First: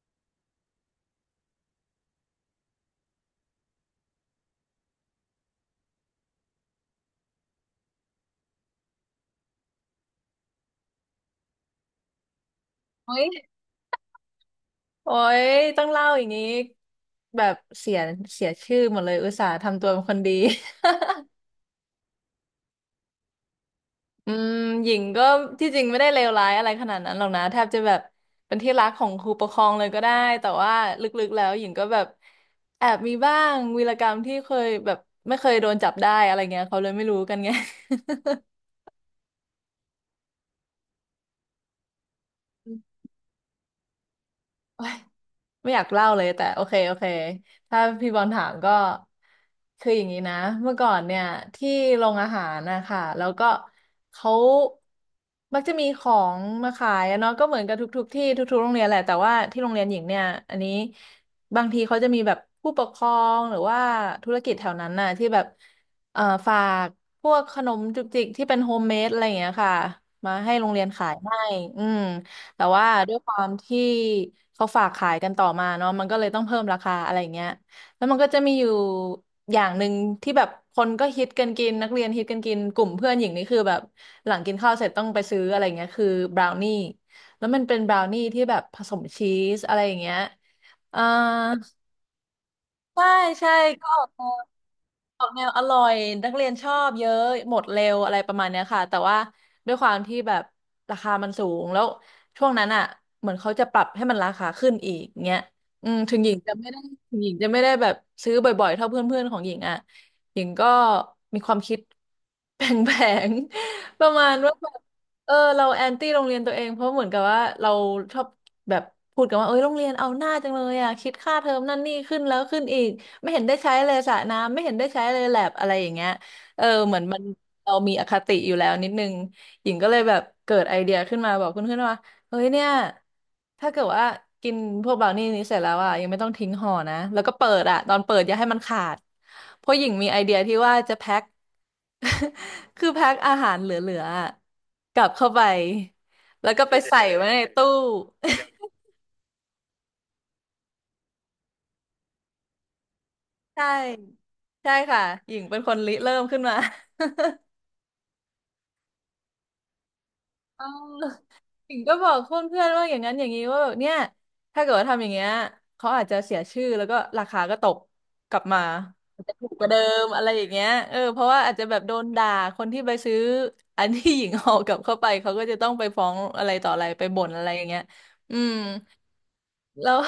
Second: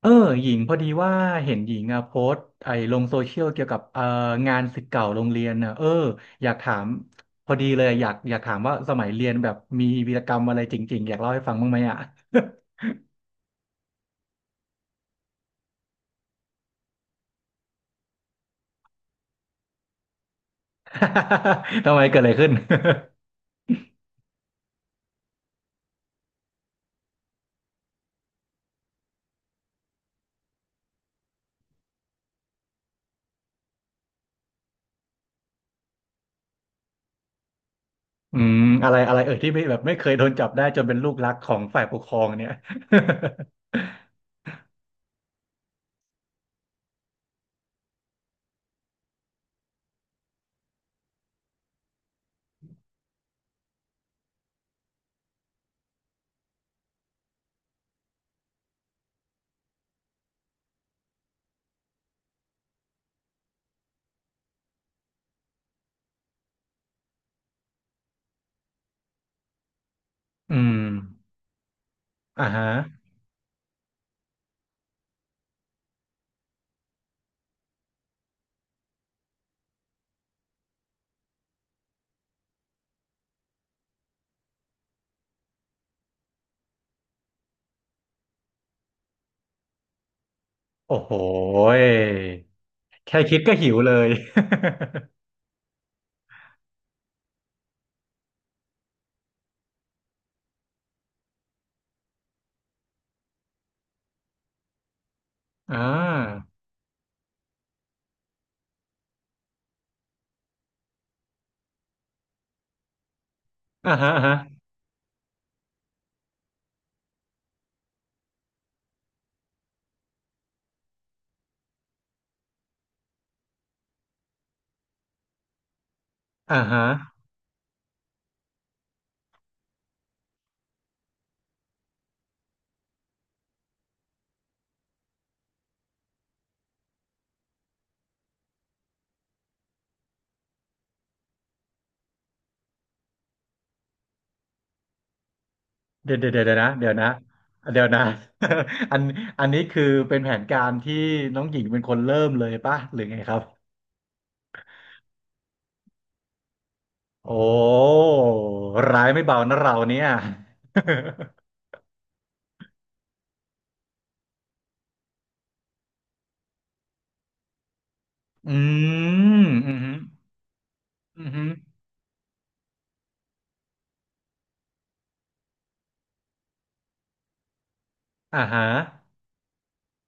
เออหญิงพอดีว่าเห็นหญิงอ่ะโพสต์ไอ้ลงโซเชียลเกี่ยวกับงานศิษย์เก่าโรงเรียนน่ะเอออยากถามพอดีเลยอยากถามว่าสมัยเรียนแบบมีวีรกรรมอะไรจริงๆอยากเล่าให้ฟังบ้างไหมอ่ะ โอ้ยโอ้ยต้องเล่าอย่างนี้แบบเสียชื่อหมดเลย อุตส่าห์ทำตัวเป็นคนดี ทำไมเกิดอะไรขึ้น อืมหญิงก็ที่จริงไม่ได้เลวร้ายอะไรขนาดนั้นหรอกนะ แทบจะแบบเป็นที่รักของครูปกครองเลยก็ได้ แต่ว่าลึกๆแล้วหญิงก็แบบแอบมีบ้างวีรกรรมที่เคยแบบไม่เคยโดนจับได้อะไรเงี้ยเขาเลยไม่รู้กันไง อืมอะไรอะไรเอ่ยที่ไม่แบบไม่เคยโดนจับได้จนเป็นลูกรักของฝ่ายปกครองเนี่ย โอ๊ย ไม่อยากเล่าเลยแต่โอเคถ้าพี่บอลถามก็คืออย่างนี้นะเมื่อก่อนเนี่ยที่โรงอาหารนะคะแล้วก็เขามักจะมีของมาขายอะเนาะก็เหมือนกับทุกๆที่ทุกๆโรงเรียนแหละแต่ว่าที่โรงเรียนหญิงเนี่ยอันนี้บางทีเขาจะมีแบบผู้ปกครองหรือว่าธุรกิจแถวนั้นน่ะที่แบบเอ่อฝากพวกขนมจุกจิกที่เป็นโฮมเมดอะไรอย่างเงี้ยค่ะมา ให้อืโรงมเรียนขายให้อืม อ่าแต่ฮะว่าด้วยความที่เขาฝากขายกันต่อมาเนาะมันก็เลยต้องเพิ่มราคาอะไรอย่างเงี้ยแล้วมันก็จะมีอยู่อย่างหนึ่งที่แบบคนก็ฮิตกันกินนักเรียนฮิตกันกินกลุ่มเพื่อนหญิงนี่คือแบบหลังกินข้าวเสร็จต้องไปซื้ออะไรเงี้ยคือบราวนี่แล้วมันเป็นบราวนี่ที่แบบผสมชีสอะไรอย่างเงี้ยโอ้อ่าโหยใช่แค่คิดใช่ก็หิวก็เลออย กมา ออกแนวอร่อยนักเรียนชอบเยอะหมดเร็วอะไรประมาณเนี้ยค่ะแต่ว่าด้วยความที่แบบราคามันสูงแล้วช่วงนั้นอ่ะเหมือนเขาจะปรับให้มันราคาขึ้นอีกเงี้ย อ่าอืมถึงหญิงจะไม่ได้ถึงหญิงจะไม่ได้แบบซื้อบ่อยๆเท่าเพื่อนๆของหญิงอ่ะหญิงก็มีความคิดแผลงอ่าๆ ปฮะระอ่ามาณฮะว่าแบบ เออเราแอนตี้โรงเรียนตัวเองเพราะเหมือนกับว่าเราชอบแบบพูดกันว่าเอ้ยโรงเรียนเอาหน้าจังเลยอ่ะคิดค่าเทอมนั่นนี่ขึ้นแล้วขึ้นอีกไม่เห็นได้ใช้เลยสระน้ำไม่เห็นได้ใช้เลยแลบอะไรอย่างเงี้ยอ่าเออฮะ เหมือนมันเรามีอคติอยู่แล้วนิดนึงหญิงก็เลยแบบเกิดไอเดียขึ้นมาบอกเพื่อนๆว่า เฮ้ยเนี่ย ถ้าเกิดว่ากินพวกบราวนี่นี้เสร็จแล้วอ่ะยังไม่ต้องทิ้งห่อนะแล้วก็เปิดอ่ะตอนเปิดอย่าให้มันขาดเพราะหญิงมีไอเดียที่ว่าจะแพ็ค คือแพ็คอาหารเหลือๆอะกลับเข้าไปเดี๋ยวเดี๋ยวแล้วเดี๋ยวก็นะไปเดี๋ยวใส่นะไว้ในตู้ เดี๋ยวนะ อันอันนี้คือเป็นแผนการที่น้องหญิงเป็นคนเริ่มเลยป่ะหรือไงครับ ใช่ใช่ค่ะหญิงเป็นคนริเริ่มขึ้นมา โอ้ร้ายไม่เบานะเราเนี่ย เออ ถึงก็บอกเพื่อนๆว่าอย่างนั้นอย่างนี้ว่าแบบเนี่ยถ้าเกิดว่าทำอย่างเงี้ยเขาอาจจะเสียชื่อแล้วก็ราคาก็ตกกลับ อืมาอาจจะมถูกกว่าอืเดิมมอะไรอย่างเงี้ยเออเพอืราะว่าอาจจะแบมบโดนด่าคนที่ไปซื้ออันที่หญิงออกกลับเข้าไปเขาก็จะต้องไปฟ้องอะไรต่ออะไรไปบ่นอะไรอย่างเงี้ยอือ่ามฮะแล้ว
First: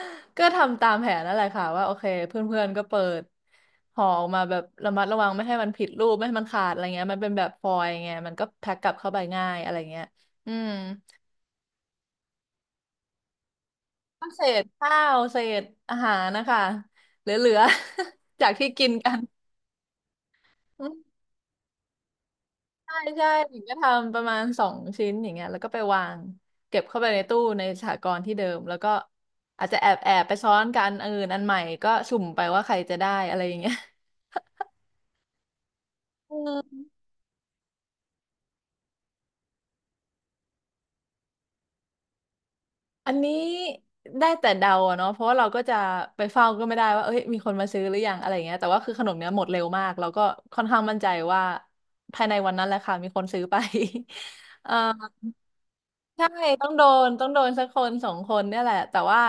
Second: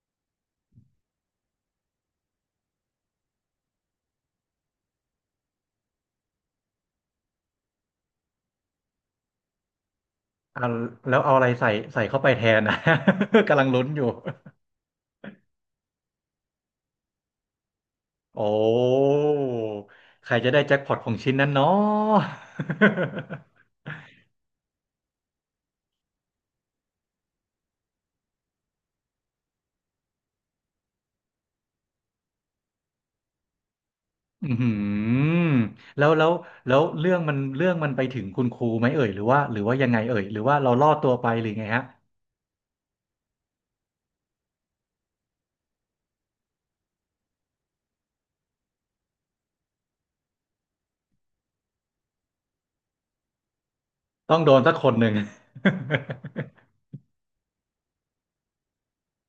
ก็ทำตามแผนนั่นแหละค่ะว่าโอเคเพื่อนๆก็เปิดห่อออกมาแบบระมัดระวังไม่ให้มันผิดรูปไม่ให้มันขาดอะไรเงี้ยมันเป็นแบบฟอยล์ไงมันก็แพ็คกลับเข้าไปง่ายอะไรเงี้ยอือ่าม แล้วเอาอะไรใส่เข้าไปแทนนะ กำลังลุ้นอยู่เศษข้าวเศษอาหารนะคะเหลือๆ จาโอ้กที่กินกันใครจะได้แจ็คอืพอตของมชิ้นนั้นเนาะ ใช่ใช่หญิ งก็ทำประมาณ2 ชิ้นอย่างเงี้ยแล้วก็ไปวางเก็บเข้าไปในตู้ในสหกรณ์ที่เดิมแล้วก็อาจจะแอบแอบไปซ้อนกันอันอื่นอันใหม่ก็สุ่มไปว่าใครจะได้อะไรอย่างเงี้ย อืมแล้วแล้ วอืแล้มวเรื่องมันไปถึงคุณครูไหมเอ่ยหรือว่าหรือว่ายังไงเอ่ยหรือว่าเราลอดตัวไปหรือไงฮะอันนี้ได้แต่เดาอะเนาะเพราะว่าเราก็จะไปเฝ้าก็ไม่ได้ว่าเอ้ยมีคนมาซื้อหรือยังอะไรอย่างเงี้ยแต่ว่าคือขนมเนี้ยหมดเร็วมากเราก็ค่อนข้างมั่นใจว่าภายในวันนั้นแหละค่ะมีคนซื้อไป ต้องโดน เอสัอ กคนหนึ่ง ใช่ต้องโดนสักคนสองคนเนี่ยแหละแต่ว่า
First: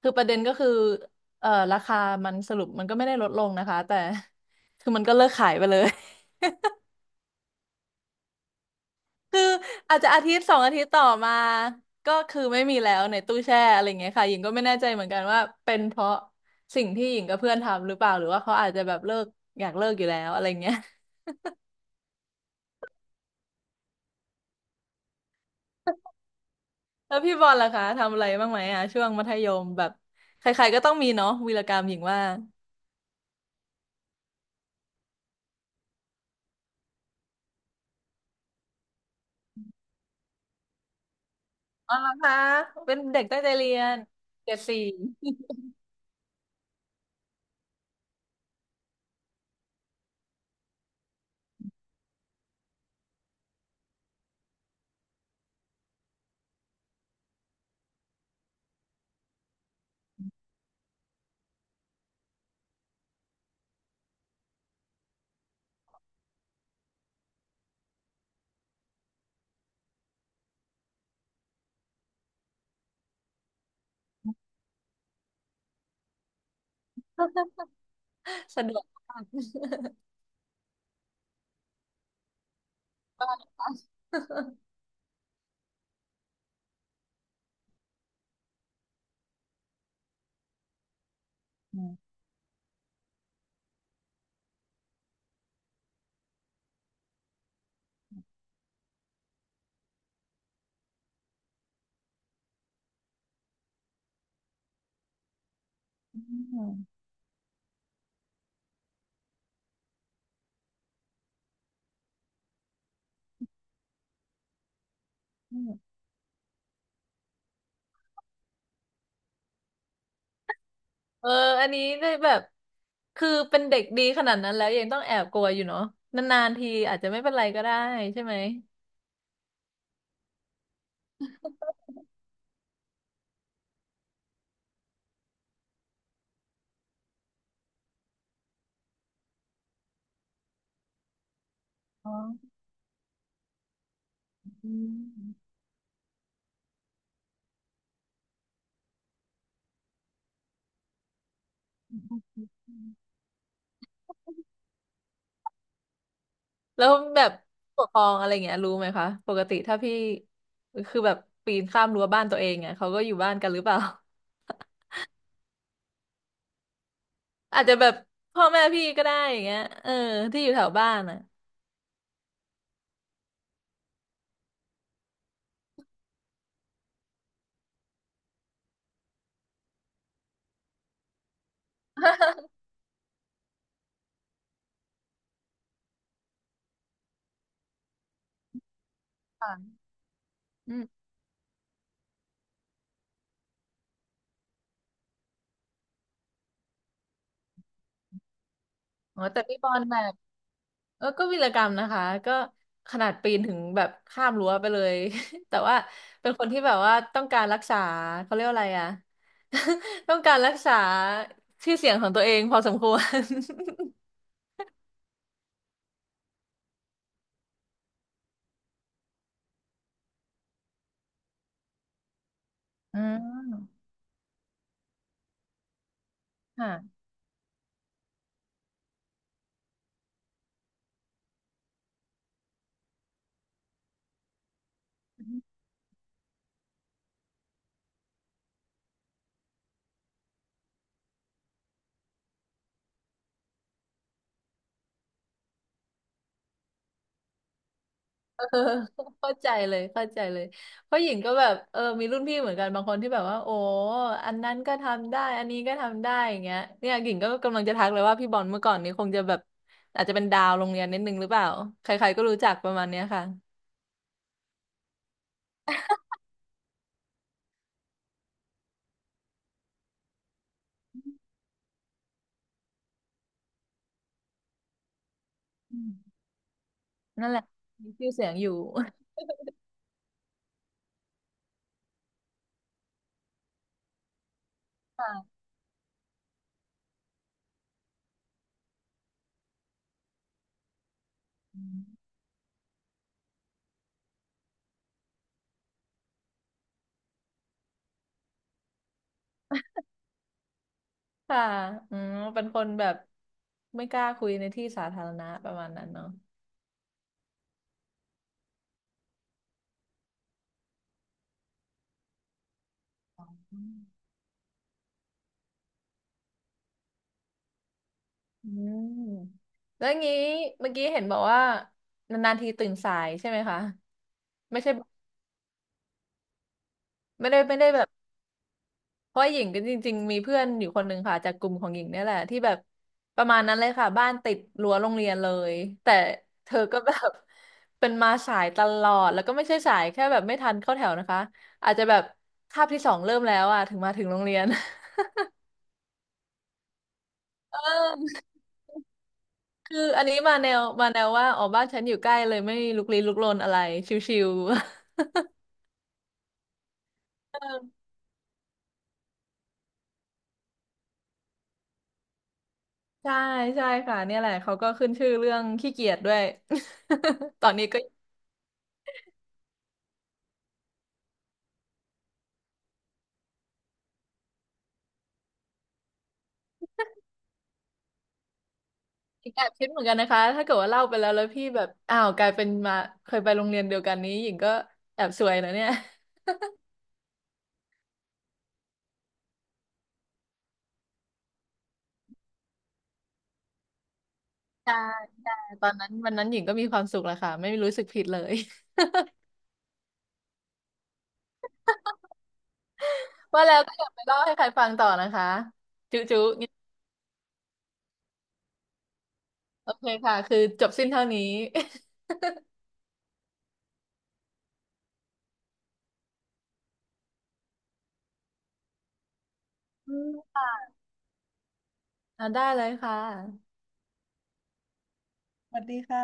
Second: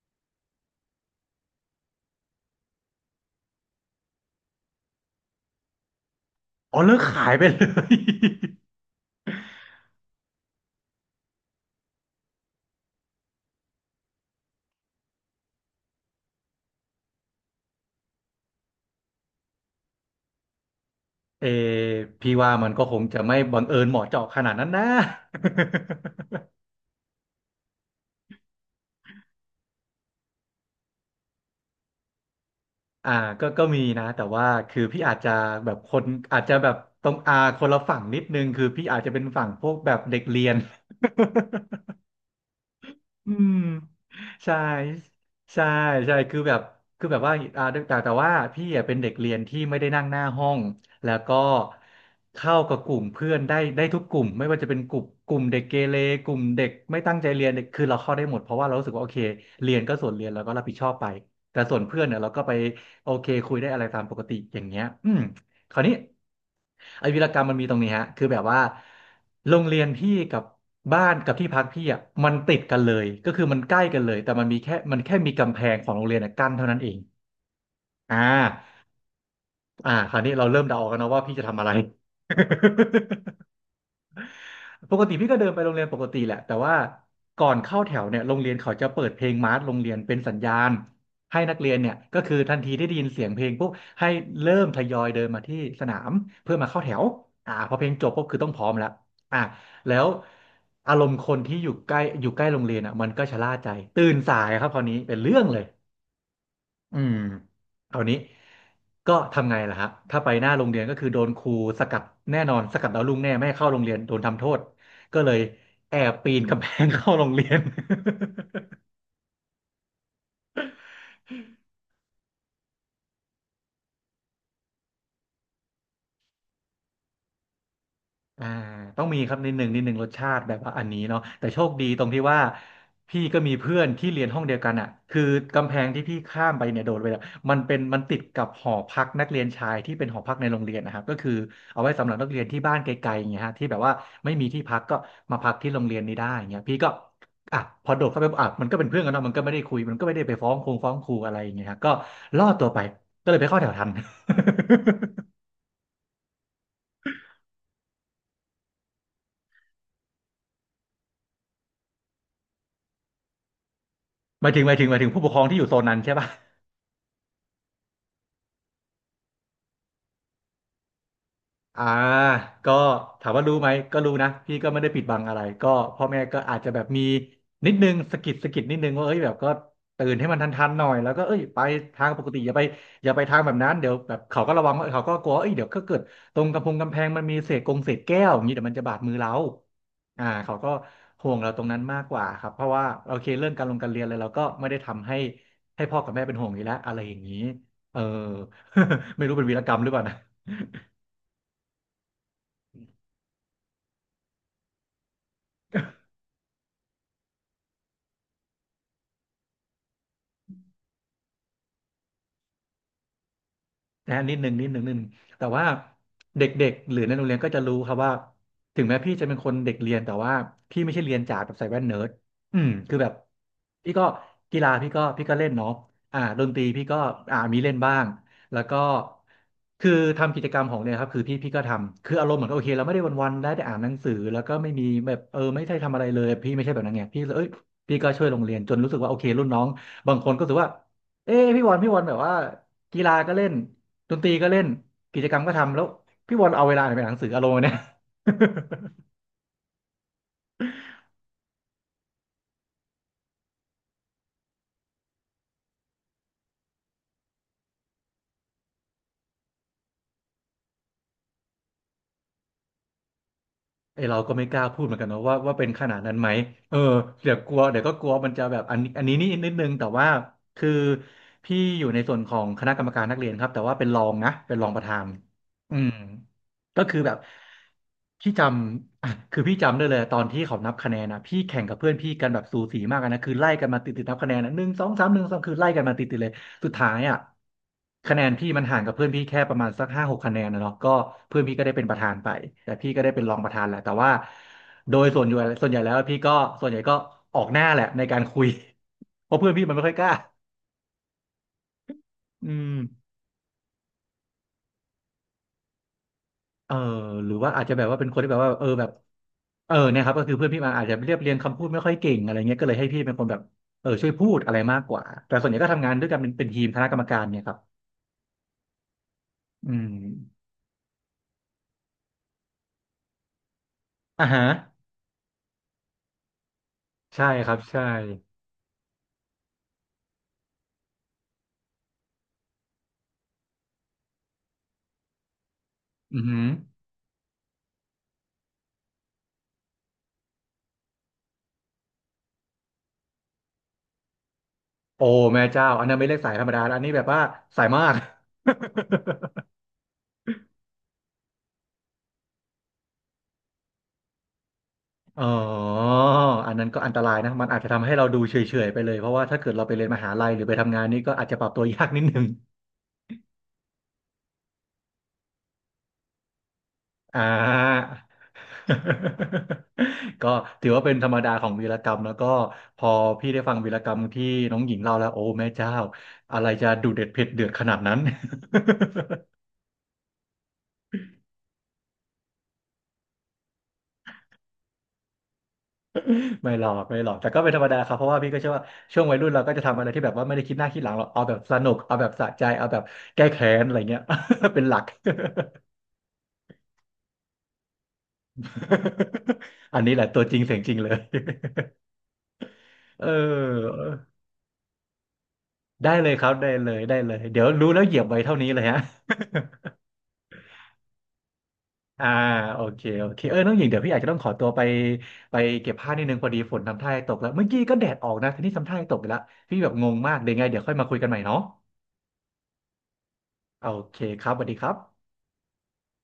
คือประเด็นก็คือราคามันสรุปมันก็ไม่ได้ลดลงนะคะแต่ คือมันก็เลิกขายไปเลย อ๋อเลิกขายไปเลย คืออาจจะอาทิตย์สองอาทิตย์ต่อมาก็คือไม่มีแล้วในตู้แช่อะไรเงี้ยค่ะหญิงก็ไม่แน่ใจเหมือนกันว่าเป็นเพราะสิ่งที่หญิงกับเพื่อนทำหรือเปล่าหรือว่าเขาอาจจะแบบเลิกอยากเลิกอยู่แล้วอะไรเงี้ย เออพี่ว่ามันก็คงจะไม่บังเอิญเหมาะเจาะขนาดนั้นนะ แล้วพี่บอลล่ะคะทำอะไรบ้างไหมอ่ะช่วงมัธยมแบบใครๆก็ต้องมีเนาะวีรกรรมหญิงว่า อ่าก็ก็มีนะแต่ว่าคือพี่อาจจะแบบคนอาจจะแบบตรงอาคนละฝั่งนิดนึงคือพี่อาจจะเป็นฝั่งพวกแบบเด็กเรียน อ๋อเหรอคะเป็นเด็กอืตั้งใจมเรียนเกรใช่ดสี่ ใช่ใช่คือแบบคือแบบว่าอ่าแต่แต่ว่าพี่อ่ะเป็นเด็กเรียนที่ไม่ได้นั่งหน้าห้องแล้วก็เข้ากับกลุ่มเพื่อนได้ทุกกลุ่มไม่ว่าจะเป็นกลุ่มเด็กเกเรกลุ่มเด็กไม่ตั้งใจเรียนเด็กคือเราเข้าได้หมดเพราะว่าเรารู้สึกว่าโอเคเรียนก็ส่วนเรียนแล้วก็รับผิดชอบไปแต่ส่วนเพื่อนเนี่ยเราก็ไปโอเคคุยได้อะไรตามปกติอย่างเงี้ยอืม คราวนี้ไอ้วีรกรรมมันมีตรงนี้ฮะคือแบบว่าโรงเรียนพี่กับบ้านกับที่พักพี่อ่ะมันติดกันเลยก็คือมันใกล้กันเลยแต่มันแค่มีกำแพงของโรงเรียนอะกั้นเท่านั้นเองอ่ สะดาวกมาก อ่าคราวนี้เราเริ่มเดาออกกันนะว่าพี่จะทำอะไร ปกติพี่ก็เดินไปโรงเรียนปกติแหละแต่ว่าก่อนเข้าแถวเนี่ยโรงเรียนเขาจะเปิดเพลงมาร์ชโรงเรียนเป็นสัญญาณให้นักเรี ยนอืเนี่ยมก็คือทันทีที่ได้ยินเสียงเพลงปุ๊บให้เริ่มทยอยเดินมาที่สนามเพื่อมาเข้าแถวอ่าพอเพลงจบปุ๊บคือต้องพร้อมแล้วอ่ะแล้วอารมณ์คนที่อยู่ใกล้โรงเรียนอ่ะมันก็ชะล่าใจตื่นสายครับคราวนี้เป็นเรื่องเลย อืมคราวนี้ ก็ทำไงล่ะครับถ้าไปหน้าโรงเรียนก็คือโดนครูสกัดแน่นอนสกัดดาวรุ่งแน่ไม่ให้เข้าโรงเรียนโดนทำโทษ ก็เลยอืมแอบปีนกำแพง เข้าโรงเรียน เอออันนี้ได้แบบ คือเป็นเด็กดีขนาดนั้นแล้วยังต้องแอบกลัวอยู่เนาะนานๆทีอาจจะไม่เป็นไรก็ได้ใช่ไหมอ่าต้องมีครับนิดหนึ่งนิดหนึ่งรสชาติแบบว่าอันนี้เนาะแต่โชคดีตรงที่ว่าพี่ก็มีเพื่อนที่เรียนห้องเดียวกันอ่ะคือกำแพงที่พี่ข้ามไปเนี่ยโดดไปอะมันเป็นมันติดกับหอพักนักเรียนชายที่เป็นหอพักในโรงเรียนนะครับก็คือเอาไว้สำอ๋หอรับนักเรียนที่บ้านไกลๆอย่างเงี้ยฮะที่แบบว่าไม่มีที่อืพักก็มาพัมกที่โรงเรียนนี้ได้อย่างเงี้ยพี่ก็อ่ะพอโดดเข้าไปอ่ะมันก็เป็นเพื่อนกันเนาะมันก็ไม่ได้คุยมันก็ไม่ได้ไปฟ้องฟ้องครูอะไรอย่างเงี้ยฮะก็ล่อตัวไปก็เลยไปเข้าแถวทัน แล้วแบบผู้ปกครองอะไรเงี้ยรู้ไหมคะ ปกติถ้าพี่ คือแบบปีนข้ามรั้วบ้านตัวเองเนี่ยเขาก็อยู่บ้านกันหรือเปล่า หมายถึงหมายถึงหมายถึงผู้ปกครองที่อยู่โซนนั้นใช่ปะ อาจจะแบบพ่อแม่พี่ก็ได้อย่างเงี้ยเออที่อยู่แถวบ้านอ่ะ อ่าก็ถามว่ารู้ไหมก็รู้นะพี่ก็ไม่ได้ปิดบังอะไรก็พ่อแม่ก็อาจจะแบบมีนิดนึงสะกิดนิดนึงว่าเอ้ยแบบก็ตื่นให้มันทันๆหน่อยแล้วก็เอ้ยไปทางปกติอย่าไปทางแบบนั้นเดี๋ยวแบบเขาก็ระวังว่าเขาก็กลัว่าเอ้ยเดี๋ยวก็เกิดตรงกำแพงมันมีเศษกงเศษแก้วอย่างนี้เดี๋ยวมันจะบาดมือเราอ่าเขาก็ห่วงเราตรงนั้นมากกว่าครับเพราะว่าโอเคเรื่องการลงการเรียนอะไรเราก็ไม่ได้ทำให้ให้พ่อกับแม่เป็นห่วงอยู่แล้วอะไรอย่างนี้เออ อ๋ไม่อรู้แต่เป็นวีพี่รบกอรรลมหรือแบเปล่าบนะ เออก็วีรกรรมนะคะ ก็ขนาดปีนถึงแบบข้ามรั้วไปเลย แต่ว่าเป็นคนที่แบบว่าต้องการรักษาเขาเรียกว่าอะไรอะ ต้องการรักษาชื่อเสียงของตัวเองพอสมควร นะฮะนิดหนึ่งนิดหนึ่งนิดหนึ่งแต่ว่าเด็กๆหรือในโรงเรียนก็จะรู้ครับว่าถึงแม้พี่จะเป็นคนเด็กเรียนแต่ว่าพี่ไม่ใช่เรียนจ๋าแบบใส่แว่นเนิร์ดอืม คืออืแบบมพี่ก็กีฬาพี่ก็เล่นเนาะดนตรีค่ะ พี่ก็มีเล่นบ้างแล้วก็คือทำกิจกรรมของเนี่ยครับคือพี่ก็ทำคืออารมณ์เหมือนโอเคเราไม่ได้วันๆได้แต่อ่านหนังสือแล้วก็ไม่มีแบบเออไม่ได้ทำอะไรเลยพี่ไม่ใช่แบบนั้นไงพี่เลยเอ้ยพี่ก็ช่วยโรงเรียนจนรู้สึกว่าโอเครุ่นน้องบางคนก็รู้สึกว่าเอ้พี่วันพี่วันแบบว่ากีฬาก็เล่น ดนตรีก็เล่นกิจกรรมก็ทำแล้วพี่บอลเอาเวลาไหนไปอ่านหนังสืออารมณ์เนี่ย เออ เข้าใจเลยเข้าใจเลยเพราะหญิงก็แบบเออมีรุ่นพี่เหมือนกันบางคนที่แบบว่าโอ้อันนั้นก็ทำได้อันนี้ก็ทำได้อย่างเงี้ยเนี่ยหญิงก็กำลังจะทักเลยว่าพี่บอลเมื่อก่อนนี้คงจะแบบอาจจะเป็นดาวโรงเรียนนิดนึงหรือเปล่าใครๆก็รู้จักประมาณเนี้ยค่ะไอเราก็ไม่กล้าพูดเหมือนกันเนอะว่าเป็นขนาดนั้นไหมเออเดี๋ยวกลัวเดี๋ยวก็กลัวมันจะแบบอันนี้นี่นิดนึงแต่ว่าคือพี่อยู่ในส่วนของคณะกรรมการนักเรียนครับแต่ว่าเป็นรองนะเป็นรองประธานอือืมมก็คือแบบนั่นแหละมีชื่อเสียพี่งจอยู่ำ อ่ะคือพี่จำได้เลยตอนที่เขานับคะแนนนะพี่แข่งกับเพื่อนพี่กันแบบสูสีมากอะนะคือไล่กันมาติดนับคะแนนนะหนึ่งสองสามค่ะ หนึ่ง สองคือไล่กันมาติดเลย สุดท้ายอ่ะคะแนนพี่มันห่างกับเพื่อนพี่แค่ประมาณสักห้าหกคะแนนนะเนาะก็เพื่อนพี่อืก็ได้เป็นประธามนไปแต่พี่ก็ได้เป็นรองประธานแหละแต่ว่าโดยส่วนใหญ่แล้วพี่ก็ส่วนใหญ่ก็ออกหน้าแหละในการคุย เพราะเพื่อนพี่มันไม่ค่อยกล้าค่ะอืมเป็นอืคนมแบบไม่กล้าคุยในที่สาธารณะประมาณนั้นเนาะเออหรือว่าอาจจะแบบว่าเป็นคนที่แบบว่าเออแบบเออเนี่ยครับก็คือเพื่อนพี่มาอาจจะเรียบเรียงคำพูดไม่ค่อยเก่งอะไรเงี้ยก็เลยให้พี่เป็นคนแบบอืเออมช่วยพูดอะไรมากกว่าแต่ส่วนใหญ่ก็ทำงานด้วยกันเป็นทีมคณะกรรมการเนี่ยครับอืมอืแล้วมงี้เมื่อกี้เห็นบอกว่านานๆทีตื่นสายใช่ไหมคะ อ่าฮะไม่ใช่ใช่ไม่ได้ครัไม่บได้แบใช่บเพราะหญิงก็จริงๆมีเพื่อนอยู่คนหนึ่งค่ะจากกลุ่มของหญิงเนี่ยแหละที่แบบประมาณนั้นเลยค่ะบ้านติดรั้วโรงเรียนเลยแต่อือหือ เธอก็แบบ เป็นมาสายตลอดแล้วก็ไม่ใช่สายแค่แบบไม่ทันเข้าแถวนะคะอาจจะแบบคาบที่สองเริ่มแล้วอ่ะถึงมาถึงโรงเรียน โอ้ แม่เจ้าอันนั้นไม่เรียกสายธรรมดาแล้วอันนี้แบบว่าเสายมาก ออคืออันนี้มาแนวว่าอ๋อบ้านฉันอยู่ใกล้เลยไม่ลุกลี้ลุกลนอะไรชิวๆ อ๋ออันนั้นก็อันตรายนะมันอาจจะทำให้เราดูเฉยๆไปเลยเพราะว่าถ้าเกิดเราไปเรียนมหาลัยหรือไปทำงานนี่ก็อาจจะปรับตัว ยากนิดนึง ใช่ใช่ค่ะเนี่ยแหละเขาก็ขึ้นชื่อเรื่องขี้เกียจด้วย อ่า ตอนนี้ก็ ก็ถือว่าเป็นธรรมดาของวีรกรรมแล้วก็พอพี่ได้ฟังวีรกรรมที่น้องหญิงเล่าแล้วโอ้แม่เจ้าอะไรจะดุเด็ดเผ็ดเดือดขนาดนั้น แอบคิดเหมือนกันนะคะถ้าเกิดว่าเล่าไปแล้วแล้วพี่แบบอ้าวกลายเป็นมาเคยไปโรงเรียนเดียวกันนี้หญิงก็แอบซวยนะเนี่ยไม่หรอกไม่หรอกแต่ก็เป็นธรรมดาครับเพราะว่าพี่ก็เชื่อว่าช่วงวัยรุ่นเราก็จะทำอะไรที่แบบว่าไม่ได้คิดหน้าคิดหลังหรอกเอาแบบสนุกเอาแบบสะใจเอาแบบแก้แค้นอะไรเงี้ย เป็นหใช่ลัก ใช่ตอนนั้นวันนั้นหญิงก็มีความสุขแหละค่ะไม่รู้สึกผิดเลย อันนี้แหละตัวจริงเสียงจริงเลย เ ว่าแล้วก็อออยากไปเล่าให้ใครฟังต่อนะคะได้จุ๊เลยจุ๊ครับได้เลยได้เลยเดี๋ยวรู้แล้วเหยียบไว้เท่านี้เลยฮะ โอเคค่ะคือจบสิ้นเท่านี้ อ่า โอเคโอเคเออน้องหญิงเดี๋ยวพี่อาจจะต้องขอตัวไปไปเก็บผ้านิดนึงพอดีฝนทำท่าจะตกแล้วเมื่อกี้ก็แดดออกนะทีนี้ทำท่าจะตกไปแล้วพี่แบบงอืงมากเดี๋ยวไงมเดี๋ยวค่อยมาคุยกันใหม่เนาะอ่าได้เลยค่ะโอเคครับสวัสดีครับสวัสดีค่ะ